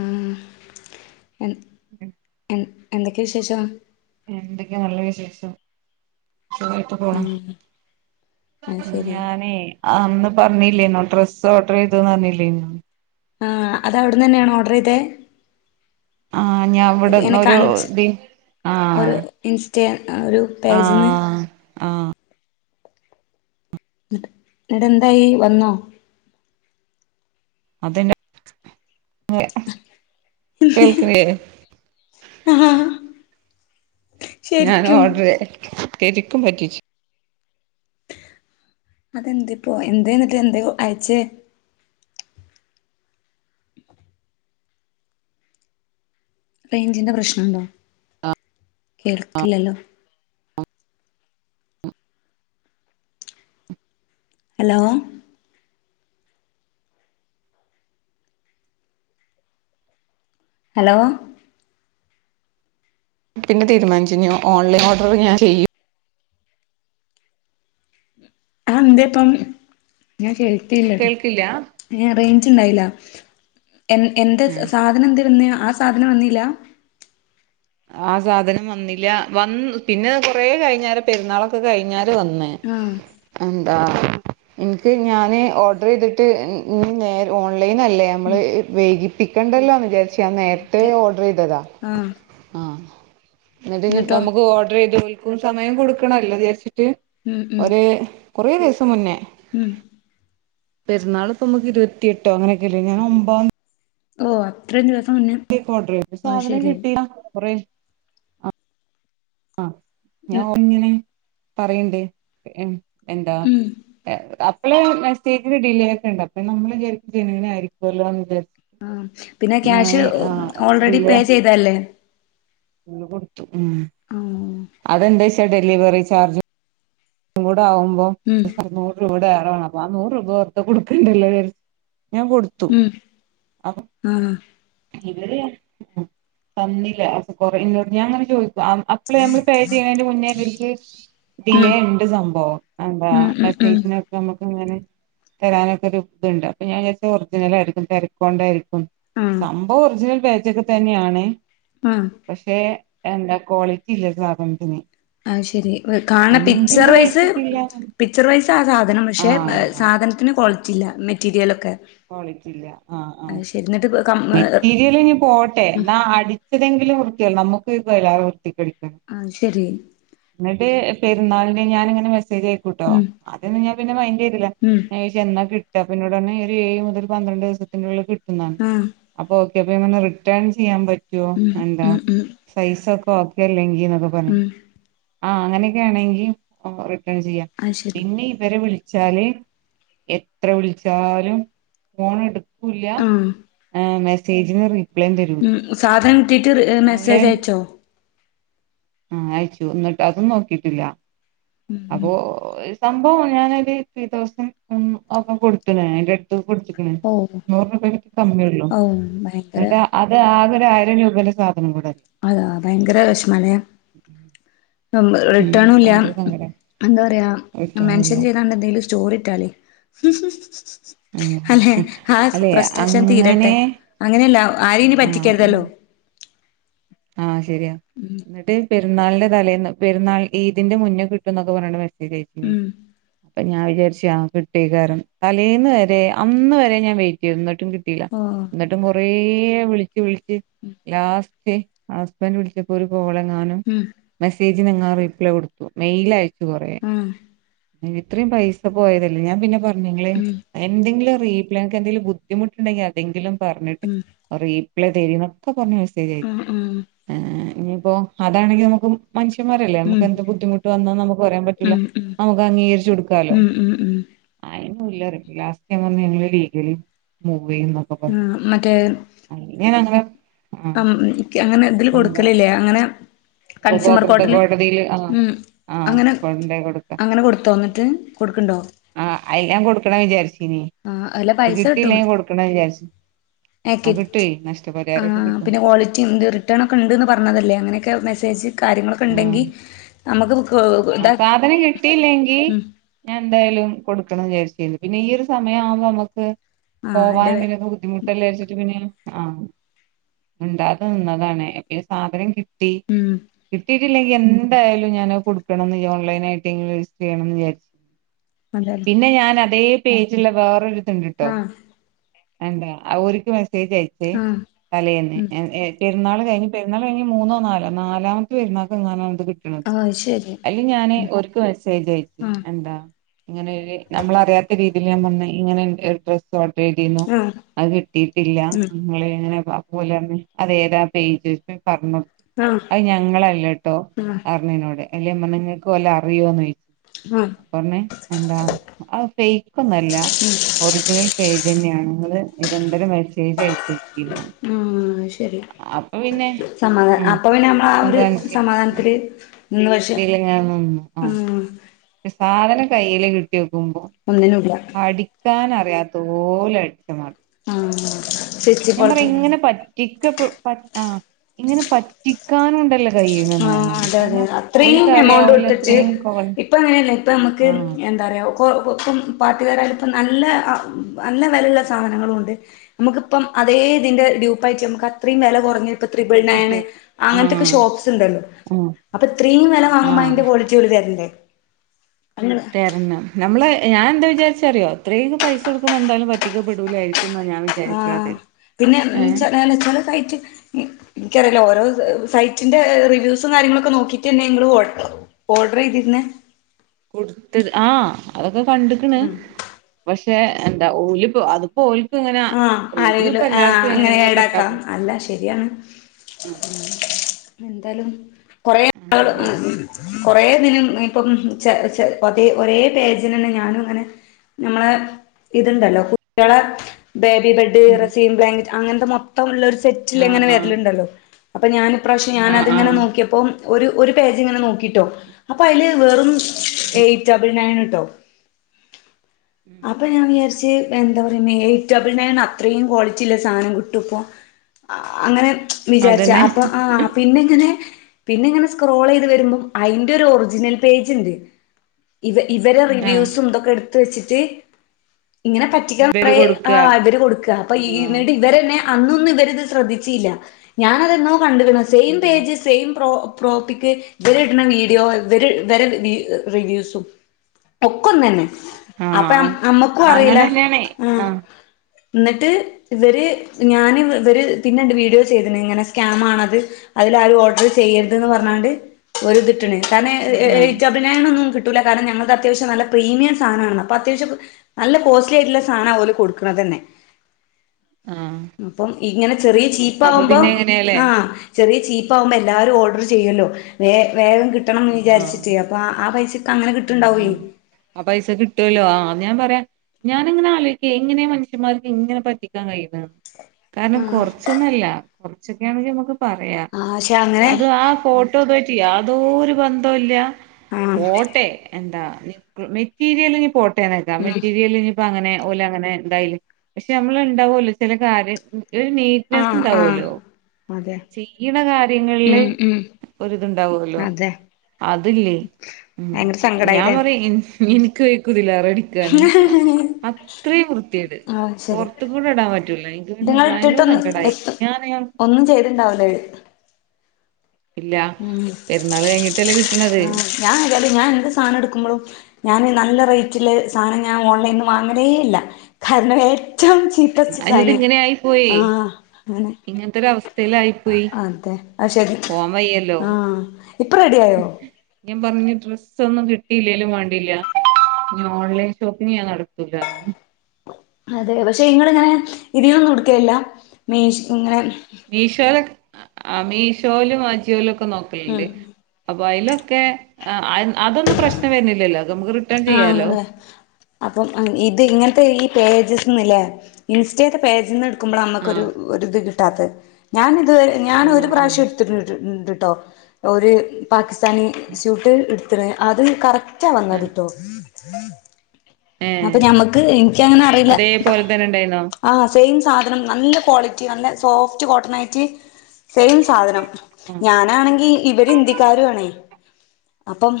ഉ എൻ ഉ എൻ എന്തൊക്കെയ വിശേഷം എന്തൊക്കെയാ നല്ല വിശേഷം സുഖായിട്ട് പോണു ആഹ് അത് ശരി ഞാനേ അന്ന് പറഞ്ഞില്ലേന്നോ ഡ്രസ്സ് ഓർഡർ ചെയ്ത പറഞ്ഞില്ലേനോ ആഹ് അത് അവിടുന്നന്നെയാണ് ഓർഡർ ചെയ്തേ ആഹ് ഞാൻ എന്നെ ഇവിടന്നൊരു കാണിച്ച് ദി ആഹ് ഒരു ഇൻസ്റ്റ ഒരു പേജിന്ന് ആഹ് ആഹ് ന്നിട്ട് ന്നിട്ട് എന്തായി വന്നോ അതന്ന ആ ഞാൻ ഓർഡർ [unintelligible] പറ്റിച്ചു അതെന്ത് ഇപ്പോ എന്തേ എന്നിട്ട് എന്തേ അയച്ചേ റേഞ്ചിന്റെ പ്രശ്നുണ്ടോ കേൾക്കില്ലല്ലോ ഹലോ ഹലോ പിന്നെ തീരുമാനിച്ചു ഓൺലൈൻ ഓർഡർ ഞാൻ ചെയ്യൂ ആഹ് എന്തേപ്പം ഞാൻ കേട്ടില്ലടി [unintelligible] കേൾക്കില്ല [unintelligible] ണ്ടായില്ല എന്ത് ആഹ് സാധനം എന്ത് വന്നയാ ആ സ സാധനം വന്നില്ലാ ആ സാധനം വന്നില്ല വന്ന് പിന്നെ കൊറെ കഴിഞ്ഞാല് പെരുന്നാളൊക്കെ കഴിഞ്ഞാല് [unintelligible] വന്നേ ആഹ് എന്താ എനിക്ക് ഞാന് ഓർഡർ ചെയ്തിട്ട് ഇ നേർ ഓൺ [unintelligible] അല്ലേ നമ്മള് ഉം വൈകി പിക്കണ്ടല്ലോന്ന് വിചാരി ഞാൻ നേരത്തെ അതെ. ഓർഡർ ചെയ്തതാ ആഹ് ആഹ് എന്നിട്ട് ഇനി എന്നിട്ടോ നമ്മുക്ക് ഓർഡർ ചെയ്ത് പോയി സമയം കൊടുക്കണല്ലോ [unintelligible] ഉം [unintelligible] ഉം ഒര് കുറേ ദിവസം മുന്നേ ഉം പെരുന്നാളിപ്പം നമുക്ക് ഇരുപത്തിയെട്ടോ അങ്ങനെയൊക്കെല്ലേ ഞാൻ ഒമ്പ ഓ അത്രയും ദിവസ ഓർഡർ ചെയ്ത് സാധനം കിട്ടിയ കൊറേ ഉം എങ്ങനെ പറയിണ്ട് എന്താ ഉം അപ്പളെ മെസ്സേജിന് ഡിലേ ആക്കണ്ട് അപ്പൊ നമ്മള് വിചാരിക്കും ഇങ്ങനെ ആയിരിക്കുമല്ലോന്ന് വിചാരി ആ പിന്നെ ക്യാഷ് ഓൾറെഡി ഡിലേ പേ ചെയ്തത് അല്ലേ [unintelligible] ഉം ആഹ് അതെന്താ വെച്ചാ ഡെലിവറി ചാർജ് [unintelligible] [unintelligible] ഉം [unintelligible] ആ നൂറ് രൂപ ഓർത്താ കൊടുക്കണ്ടല്ലേ ഞാൻ കൊടുത്തു ഉം അ ആഹ് ഇവര് തന്നില്ല കൊറേ ഇങ്ങോട്ട് ഞാൻ അങ്ങനെ ചോദിക്കും അപ്പള് നമ്മൾ പേ ചെയ്യണതിന്റെ മുന്നേ ഇവർക്ക് ഉം [unintelligible] സംഭവം എന്താ ഉം ഉം ഉം മെസ്സേജിനൊക്കെ നമുക്ക് ഇങ്ങനെ തരാനൊക്കെ ഒരു ഇതിണ്ട് അപ്പൊ ഞാൻ വിചാരിച്ചു ഒറിജിനൽ ആയിരിക്കും തിരക്ക് കൊണ്ടായിരിക്കും ആഹ് സംഭവം ഒറിജിനൽ പേജ് ഒക്കെ തന്നെയാണ് ആഹ് പക്ഷെ എന്താ ക്വാളിറ്റി ഇല്ല സാധണത്തിന് ആഹ ശെരി കാണ പിക്ചർ വൈസ് പൈസക്കില്ല പിക്ചർ വൈസ് ആ സാധനം പക്ഷേ ആഹ് സാധനത്തിന് ക്വാളിറ്റി പറ്റില്ല മെറ്റീരിയലൊക്കെ ക്വാളിറ്റില്ല ആ ആ അത് ശരി എന്നിട്ട് കം മെറ്റീരിയൽ ഇനി പോട്ടെ എന്നാ അടിച്ചതെങ്കിലും കുൃക്കയ നമുക്ക് [unintelligible] അത് ശരി എന്നിട്ട് പരുന്നാളി ഞാനങ്ങെ മ് ആയിക്കോട്ടോ ഉം അതന്ന ഞാ പിന്നെ മൈൻഡ് ചെയ്തില്ല ഉം ഞ ചെന്ന കിട്ട അ പിന്നോടന്ന മുതൽ പന്ത്രണ്ട് ദിവസത്തിനുള്ള കട്ട ആഹ് അപ്പൊ ഇെ റിട്ടേൺ ചെയാൻ പറ്റും ഉം ഉം ഉം [unintelligible] ഓക്കെ അല്ലെങ്കിൽ ഉം [unintelligible] ആ അങ്ങനെയൊക്കെ ആണെങ്കിൽ അങ്ങനെ ചെയ്യാം അത് ശരി പിന്നെ ഇവരെ വിളി വിച്ചാല് എത്ര വിളിച്ചാലും ഫോൺ എടുത്തു [inaudible] എടുക്കൂല ആഹ് മെസ്സേജ് [unintelligible] ഉം സാധനം കിട്ടീട്ട് മെസ്സേജ് അയച്ചോ ആഹ അയച്ചു എന്നന്നിട്ട് അതും നോക്കിട്ടില്ല ഉം അപ്പൊ സംഭവം ഞാനൊരു ത്രീ തൗസാൻഡ് ഒക്കെ കൊടുത്തന ഓ ഔ ഭയങ്കര അറെ [unintelligible] ആയിരം രൂപയുടെ സാധനം കൂട അതാ ഭയങ്കര മന ഉം റിട്ടേണുംല്ല ഭയങ്കര സങ്കടം എന്താ പറയാ കിട്ടാനുല്ല മെൻഷൻ ചെയ്തണ്ട് എന്തെിലും ചോറിട്ടാലേ ഉം അല്ലെ ആഹ അല്ലെ പ്രശ്നം അങ്ങനെ തീരട്ടെ അങ്ങനെയല്ല ആരെയും ഇനി ആഹ് ഇൻ പറ്റിക്കരുതല്ലോ ആഹ് ശരിയാ എന്നിട്ട് പെരുന്നാളിന്റെ തലേന്ന് പെരുന്നാൾ ഈദിന്റെ മുന്നേ കിട്ടന്ന് ഒക്കെ പറയുന്നുണ്ട് ച്ച ഉം [unintelligible] അപ്പൊ ഞാൻ വിചാരിച്ച് ആഹ് കിട്ടീ കാരൻ തലേന്ന് വരെ അന്ന് വരെ ഞാൻ വെയിറ്റ് ചെയ് ന്നിട്ടും കിട്ടില ഓ എന്നിട്ടും കുറേ ള [unintelligible] വിളിച്ച് ലാസ്റ്റ് [inaudible] ഹസബൻ്റ് വിളിച്ചപ്പോ ഒരു കോള് [inaudible] ഉം ങ്ങൾ റിപ്ലൈ കൊടുത്ത മെയിൽ അയ ആഹ് ഇത്രയും പൈസ പോയതല്ലേ ഞാൻ പിന്നെ പറ എന്തെങ്കി ഉം എന്തെങ്കിലും എന്തെങ്കിലും ബുദ്ധിമുട്ടണ്ടെങ്കിൽ അതെങ്കിലും പറഞ്ഞിട്ട് ഉം അറി [unintelligible] എന്നൊക്കെ പറഞ്ഞ ഉം ഉം ഇനിയിപ്പോ അതാണെങ്കി നമുക്ക് മനുഷ്യമാരല്ലേ ഉം നമുക്ക് എന്ത് ബുദ്ധിമുട്ട് വന്ന നമുക്ക് പറയാൻ പറ്റൂല്ല ഉം നമുക്ക് അംഗീകരിച്ചു കൊടുക്കാലോ ഉം ഉം ഉം ഉം ലാസ്റ്റ് ഞാൻ പറഞ്ഞ് നിങ്ങൾ ലീഗലി ന്നൊകെ പറഞ്ഞ് ആഹ് അങ്ങ ആഹ് അങ്ങനെ എതില് കൊടുക്കലില്ലേ അങ്ങനെ അപ്പ കൺസ്യൂമർ പോക്കുന്നത് കോർട്ടില് കോടതിൽ ആ ഉം ആഹ് അങ്ങനെ കൊടു കൊടുക്ക അങ്ങനെ കൊടുത്തോ എന്നിട്ട് കൊടുക്ക്ണ്ടോ ആ അ ഞാൻ കൊടുക്കണമെന്ന് വിചാരിച്ച ആ അല്ല പൈസ കിട്ടും വിചാരിച്ചു ആഹ് ആക്കറ്റ് കിട്ടുവേ ആ നഷ്ടപരിഹാരൊക്കെ കിട്ടും പിന്നെ ക്വാളിറ്റി ഉണ്ട് റിട്ടേൺ ഒക്കെ ഉണ്ട്ന്ന് പറഞ്ഞതല്ലേ അങ്ങനെയൊക്കെ മെസ്സേജ് അയ കാര്യങ്ങളൊക്കെ ആഹ് ഉണ്ടെങ്കി നമുക്ക് ഇത് ആഹ് സാധനം കൊടുക്കണമെന്ന് വിചാരിച്ചിരുന്നു പിന്നെ ഈ ഒരു സമയം ആവുമ്പോ നമക്ക് ആഹ് പോവാൻ എന്റെ എന്തെങ്കിലുമൊക്കെ ബുദ്ധിമുട്ടല്ലേ അരിച ആഹ് മിണ്ടാതെ നിന്നതാണ് പിന്നെ സാധനം കി ഉം കിട്ടിയിട്ടില്ലെങ്കി എന്തായാലും ഞാനത് കൊടുക്കണം എന്ന് വിചാ അതെല്ലേ പിന്നെ ഞാൻ അതേ പേജില വേറൊരു [unintelligible] ആഹ് എന്താ ഓരിക്കും മെസേ ജയച്ചേ ആഹ് തലേന്ന് ഉം പെരുന്നാള് ഇനി പെരുന്നാള് കഴിഞ്ഞ് മൂന്നോ നാലോ നാലാം [unintelligible] ആഹ് അത് ശരി അതില് ഞാന് ഉം ഓര്ക്ക് മെസ്സേജ് അയച്ചു ആഹ് എന്താ ഇങ്ങനെ ഒര് നമ്മളറിയാത്ത രീതിയിൽ വന്ന ഇങ്ങനെ ഒരു [unintelligible] ആഹ് അത് കിട്ടിയിട്ടില്ല ഉം നിങ്ങളെങ്ങനെ [unintelligible] അതുപോലെ തന്നെ അതേതാ പേജ് പറഞ്ഞോ ആഹ് അത് ഞാ നിങ്ങളല്ലട്ടോ ആഹ് അറിണിനോട് അല്ലേമ്മ നിങ്ങക്ക് വല്ലോം അറിയുമോ ആഹ് അപ്പപ്പറഞ്ഞ് എന്താ അത് ഫേക്ക് ഒന്നല്ല ഒറിജിനൽ പേജ് തന്നെയാണ് നിങ്ങള് നിരന്തരം മെസ്സേജ് അയക്കും ഉം ശരി പിന്നെ സമാധാന ഉം അപ്പൊ പിന്നെ ആ ഒരു സമാധാനത്തില് നിന്ന് പക്ഷെ ണ്ടീൽ ഞാൻ വന്നു. ഉം ആഹ്. സാധനം കയ്യില് കിട്ടിയോ [unintelligible] ഒന്നിനുല്ല അടി ക്കാൻ അറിയാത്തപോല അടിച്ച മതി [unintelligible] റ്റിക്ക പ ആ ഇങ്ങനെ പറ്റിക്കാനും ഉണ്ടല്ല ആഹ് അതെ അതെ അത്രയും ഓൽക്കറിയാ എമൗണ്ട് ഓല് കൊടുത്തിട്ട് അത്രയും കോൺ ഇപ്പ എങ്ങനെയല്ല ഇപ്പ നമുക്ക് ആ എന്താ പറയാ ഒപ്പം പാട്ടു കാരായാലും ഇപ്പ നല്ല നല്ല വിലയുള്ള സാധനങ്ങളും ഉണ്ട് നമുക്കിപ്പം അതേ ഇതിന്റെ ഡ്യൂപ്പായിട്ട് നമുക്ക് അത്രയും വില കുറഞ്ഞ ഇപ്പൊ ത്രിബിൾ നയണ് കിട്ടും ആ അങ്ങനുത്തൊക്കെ ഷോപ്സ് ട്ടുണ്ടല്ലോ ആ അപ്പൊ ഇത്രയും വില ആ വാങ്ങുമ്പോൾ അതിന്റെ ക്വാളിറ്റി ഇവര് തരണ്ടേ അങ്ങനെ തരണം നമ്മള് ഞാൻ എന്താ വിചാരിച്ചറിയോ ഇത്രയും പൈസ കൊടുക്ക്മ്പ എന്തായാലും പറ്റിക്കപ്പെടൂലായിരിക്കും എന്നാ ഞാൻ ആ വിചാരിക്കണത് പിന്നെ ഏ [unintelligible] നിക്കറില ഓരോ സ സൈറ്റിന്റെ റിവ്യൂസും കാര്യങ്ങളൊക്കെ നോക്കീട്ട്ന്നെങ്ങള് ഓർഡർ ചെയ്തിരുന്നെ കൊടുത്തത് ആ അതൊക്കെ കണ്ട്ക്ക്ണ് ഉം പക്ഷെ ക്ഷെ എന്താ ഓലിപ്പൊ അതിപ്പോൽ ആ ആരെങ്കിലും ആ അങ്ങനെ എങ്ങനെയെങ്കിലും ഒക്കെ ഏടാക്കാം ഇണ്ടാക്കും അല്ല ശരിയാണ് ഉം എന്തായാലും കൊറെേ അങ്ങനെ ആൾ ഉം വിചാരിച്ച് കൊറേ ദിനം ഇപ്പം ചെ ചെ ഒതേ ഒരേ പേജിനന്നെ ഞാനും ഇങ്ങനെ നമ്മളെ ഇതുണ്ടല്ലോ കുട്ട്യാളെ ബേബി ബെഡ് ഉം റസീം ബ്ലാക് അങ്ങനത്തെ മൊത്തം ഉള്ളൊരു സെറ്റിൽ ആഹ് എങ്ങനെ ആഹ് വരലുണ്ടല്ലോ അപ്പൊ ഞാന് ഇപ്രാവിശ്യം ആഹ് ഞാനത്ങ്ങനെ ആഹ് നോക്കിയപ്പോ ഒരു ഒരു പേജ്ങ്ങനെ നോക്കിട്ടോ അപ്പൊ അയ്ല് വെറും ഉം ഏറ്റ് ഡബൾ നൈൻ ട്ടൊ ഉം അപ്പൊ ഞാൻ വിചാരിച്ച് എന്ത ന്തറ്യ മ്മേ ഡബിൾണയണ് അത്രയും ക്വാളിറ്റില്ല സാനം കിട്ടാേ പ്പൊ അങ്ങനെ വിചാരിച്ച അതന്നെ അപ്പൊ ആ പിന്നെ ഇങ്ങനെ പിന്നെ ഇങ്ങനെ സ്ക്രോളെയ്ത് വരുമ്പം അയ്ന്റൊരു ഒറിജിനൽ പേജ്ണ്ട് ഇവ ഇവരെ ആഹ് റിവ്യൂസും തൊക്കെട് ത്ത് വെച്ചിട്ട് ഇങ്ങനെ പറ്റിക്ക ഇവര് കൊറേ കൊടുക്ക ആ ഇവര് കൊട്ക്ക അപ്പൊ ഇ ആഹ് നീട്ടവരന്നെ അന്നൊന്നും ഇവരിത് ശ്രദ്ധിച്ചീല്ല ഞാനതെന്നോ കണ്ട്ക്ണ് സേയിം ഉം പേജ് സേയിം പ്രോ പ്രോപ്പിക്ക് വരിട്ണ വീഡിയോ വര് വരെ റിവ്യൂസും ഒക്കൊന്നന്നെ അപ്പെ അ ആഹ് അമ്മക്കും അറീല അങ്ങനെന്നെയാണേ ആ ആഹ് ന്ന്ട്ട് ഇവര് ഞാന് ഇവര് പിന്നെണ്ട് വീഡിയോ ചെയ്ത്‌ണ് ഇങ്ങനെ സ്കാമാണത് അതിലാരും ഓർഡർ ചെയ്യരുത് ന്ന് പറഞ്ഞാണ്ട് ഒര് തിട്ട്ണ് എ എയ് ആഹ് ചബ്ളയണൊന്നും കി ട്ടൂല കാരണം ഞങ്ങൾതത്യാവശ്യം നല്ല പ്രീമീയം സാനാണ് അപ്പൊ അത്യാവശ്യം നല്ല കോസ്റ്റ്ലി ആയിട്ട്ള്ള സാനാ ഓല് കൊട് ക്ക്ണതന്നെ ആഹ് അപ്പം ഇങ്ങനെ ചെറിയ അപ്പൊ ചീപ്പാകുമ്പം പിന്നെ എങ്ങനെയാല്ലേ ആ ചെറിയ ചീപ്പ് പ്പാവുമ്പോ എല്ലാരും ഓഡറ് ചെയ്യാേല്ലോ വേ വേഗം കിട്ട ട്ടണംന്ന് ആഹ് വിചാരിച്ചിട്ടെ അപ്പ ആ പൈസ ഉം അ പൈസ കിട്ടാേലോ ആ അത് ഞാൻ പറ്യാ ഞാാനിങ്ങനെ ആലോയിക്കെ എങ്ങനെ മനുഷ്യന്മാർക്ക് ഇങ്ങനെ പറ്റിക്കാൻ കഴിയുന്നെന്ന്‌ കാരണം ആഹ് കൊറച്ചൊന്നല്ല കൊറച്ചൊക്ക ആണെങ്കിമ്മക്ക് പറയാം ആഹ് പക്ഷെ അങ്ങനെ അത് ആ ഫോട്ടോതൊയ് യാതൊരു ബന്ധോല്ല ആഹ് പോട്ടെ എന്താ മെറ്റി മെറ്റീരിയലെലും പോ നക്കാ ഉം മെറ്റീരിയല് ഇനിപ്പ അങ്ങനെ ഓലങ്ങനെ ഇണ്ടായില് പക്ഷെ നമ്മള് ഇണ്ടാവൊല്ലോ ചെല കാര്യം ഒരു നീറ്റ്നെസ് ആഹ് ആഹ് ഇണ്ടാവോലോ അതെ ചെയ്യ്ണ കാര്യങ്ങളില് ഉം ഉം ഒരിതുണ്ടാവോലോ അതെ അതില്ലേ ഉം ഭയങ്കര ഞാൻ സങ്കടായില്ലേ പറയും ഇൻ എനിക്ക് [unintelligible] കുതിലാറ അടിക്കാനും അത്രയും വൃത്ത്യേട് ആഹ് ശരി പൊറത്തെ കൂടെ ഇടാൻ പറ്റൂല എനിക്ക് പിന്നെ ഇത്ങ്ങൾ ഭയങ്കര സങ്കടമായി ഞാൻ [unintelligible] ഇണ്ടാവുലേ ഇല്ല പെരുന്നാൾ കഴിഞ്ഞിട്ടല്ലേ കിട്ടണത് ആഹ് ഞാൻ വിചാരിക്കും ഞാൻ എന്ത്‌ സാനം എടുക്കുമ്പോഴും ഞാന് നല്ല റേറ്റില് സാനം ഞാൻ ഓൺലൈനിന്ന് വാങ്ങലേ ഇല്ല കാരണം ഞാൻ ഏറ്റം ചീത്ത ച്ചി അയിനിത് സാധന ഇങ്ങനെ ആയി പോയേ ആഹ് അങ്ങനെ ഇങ്ങനത്തെ ഒരു അവസ്ഥയിലായി അ പോയി അതെ ആ ശരി പോവാൻ വയ്യല്ലോ ആഹ് ഇപ്പൊ റെഡി ആയോ [unintelligible] പറഞ്ഞ ഡ്രസ്സ്‌ ഒന്നും കിട്ടിയില്ലെലും വേണ്ടില്ല ഇനി ഓൺലൈൻ ഷോപ്പിങ് ഞാൻ നടത്തുലാന്ന് അതെ പക്ഷെ ഇങ്ങളിങ്ങനെ ഇതിന്നൊന്നും എടുക്കലില്ല മീശ് ഇങ്ങനെ മീഷോലൊക് ആഹ് മീഷോലും അജിയോലുംക് ക്കെ നോക്കലുണ്ട് ഉം അപ്പൊ അയ്ലൊക് ക്കെ [unintelligible] അതൊന്നും പ്രശ്നം വരണില്ലല്ലോ അത് നമക്ക് റിട്ട് ആഹ അതെ അപ്പം ഇത് ഇങ്ങനത്തെ ഈ പേജസ്ന്നല്ലേ ഇൻസ്റ്റത്തെ പേജ്ന്ന് ക്കുമ്പോളാ നമ്മക്കൊരു ആഹ് ഇത് ട്ടത് ഞാൻ അത് ആഹ് ഞാനൊരു ആഹ് പ്രാവശ്യം എടുത്തിട്ട്ൺണ്ട് ട്ടോ ഓര് പാക്സ്ഥ തനി സ്യൂട്ട് ഇ [unintelligible] അതും കറക് റ്റാ വന്നത് ആഹ് അപ്പൊ ഏഹ് ഞമ്മക്ക് എനിക്കങ്ങനെ അറിയില്ല അതേപോലെ തന്നെ ഉണ്ടായിന്നോ ആ സെയിം സാധനം നല്ല ക്വാളിറ്റി നല്ല സോഫ്റ്റ് കോട്ടൺ ആയിട്ട് സെയിം സാധനം ആഹ് ഞാനാണെങ്കി ഇവര് ഇന്തിക്കാരു ആണേ അപ്പം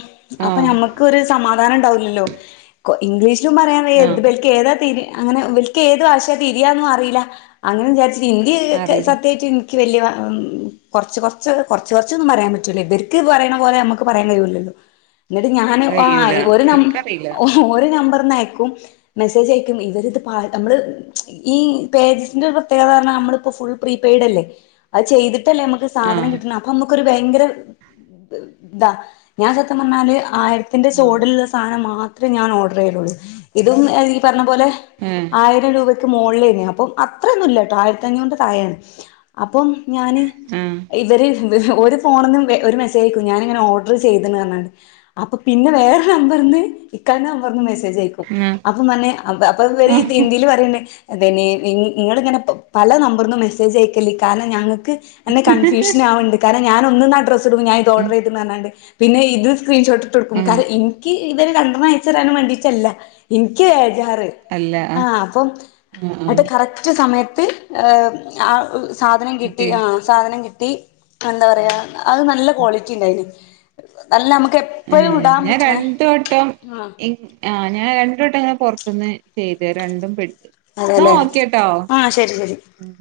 അപ്പൊ ആഹ് നമ്മുക്കരു സമാ- പ്ലാനുണ്ടാവില്ലല്ലോ കൊ ഇംഗ്ലീഷ് ഷും പറയാ വയ്യ ഇത് ആഹ് ഇബാൾക്ക് തിരി അങ്ങനെ ഇവൽക്ക് ഏത് ഭാഷയാ തിരിയാന്നും അറിയില്ല അങ്ങനെ വിചാരിച്ച ഹിന്ദി അറിയില്ല സത്യായ്റ്റും എൻ വല്യ വ കുറച്ച് കുറച്ച് കുറച്ചൊന്നും പറയാൻ പറ്റുല ഇവർക്ക് പറയണ പോലെ നമുക്ക് പറയാൻ കഴിയല്ലല്ലോ എന്നിട്ട്ഞാന് ആ കഴിയൂല ഒരു നമ്പ എനിക്കറിയില്ല ഒരു നമ്പറ് അയക്കും മെസ്സേജ് അയക്കും ഇവരിത് പാ നമ്മളെ ഈ പേജിസിന്റ പ്രീതിയേഗത പറഞ്ഞാനമ്മൾ ഫുൾ പ്രീപൈഡ് അല്ലേ അത് ചെയ്തിട്ട് കട്ടല്ലേ നമക്ക് സാധം ആഹ് കിട്ടണ അപ്പ നുക്ക് ഒരു ഭയങ്കരാ താ ഞാൻ സത്യം പറഞ്ഞാല് ആയിരത്തിന്റെ ആഹ് ചോടിലുള്ള സാധനം മാത്ര ഇത്ര ഞാ ഓർ ചെയ്തളൂ ഇതും ഈ പറഞ്ഞ ലെ ഏഹ് ആയിരം രൂപ മോളിയിനെ അത്രൊന്നുമിഇല്ല കേട്ടോ ആയിരത്തി അഞ്ഞൂന്റെ താഴെയാണ് അപ്പം ഞാന് ആഹ് ഇവര് ഒരു ഫോണ നിന്ന് ഒരു മെസ്സേജ് ആയക്കും ഞാനിനെ ഓർഡർ ചെയ്തന്ന് പറഞ്ഞണ്ട് അപ്പൊ പിന്നെ വേറെ നമ്പർൽന്ന് ഇക്കന്റെ നമ്പർ നിന്ന് മെസ്സേജ് ആഹ് അപ്പൊ മന്നെ അപ്പൊ ആഹ് ഇത് ഇന്പറയണ്ടേ അതെ ന്നെ നിങ്ങള ഇങ്ങനെ പല നമ്പറിന്നും മെസ്സേജ് അയക്കല്ലേ കാരണം ഞങ്ങ ക്ക് കൺഫ്യൂഷൻ ആവണ്ട് കാര ഞാന ഒന്നും ആഹ്ഡ്രസ്സ് ഇവിടുന്നു ഞാൻ ഇത് ഉം ഓർഡർ പിന്നെ ഇത് സ്ക്രീൻഷോട്ട് ഇട്ടു കൊടുക്കും ആഹ് കാര്യം ഇനിക്ക് ഇതൊരു രണ്ടെണ്ണം അയച്ചുതരാൻ വേണ്ടീട്ടല്ല എനിക്ക് ക്കാറ് അല്ല ആ ആഹ് അപ്പം ആഹ് ആഹ് കറക്റ്റ് സമയത്ത് [unintelligible] സാധനം കിട്ടി ആ സാധനം കിട്ടി എന്താ പറയാ അത് നല്ല ക്വാളിറ്റി ഉണ്ടായിന് നല്ല എപ്പഴും ഏഹ് ഇടാൻ ഞാൻ പറ്റണേ രണ്ടുവട്ടം ആ ഇആ ഞാൻ രണ്ടു വട്ടം ഇങ്ങനെ പുറത്തുന്ന് ചെയ്ത് രണ്ടും പോയി അതേല്ലേ ആഹ് ശെരി ശെരി ഉം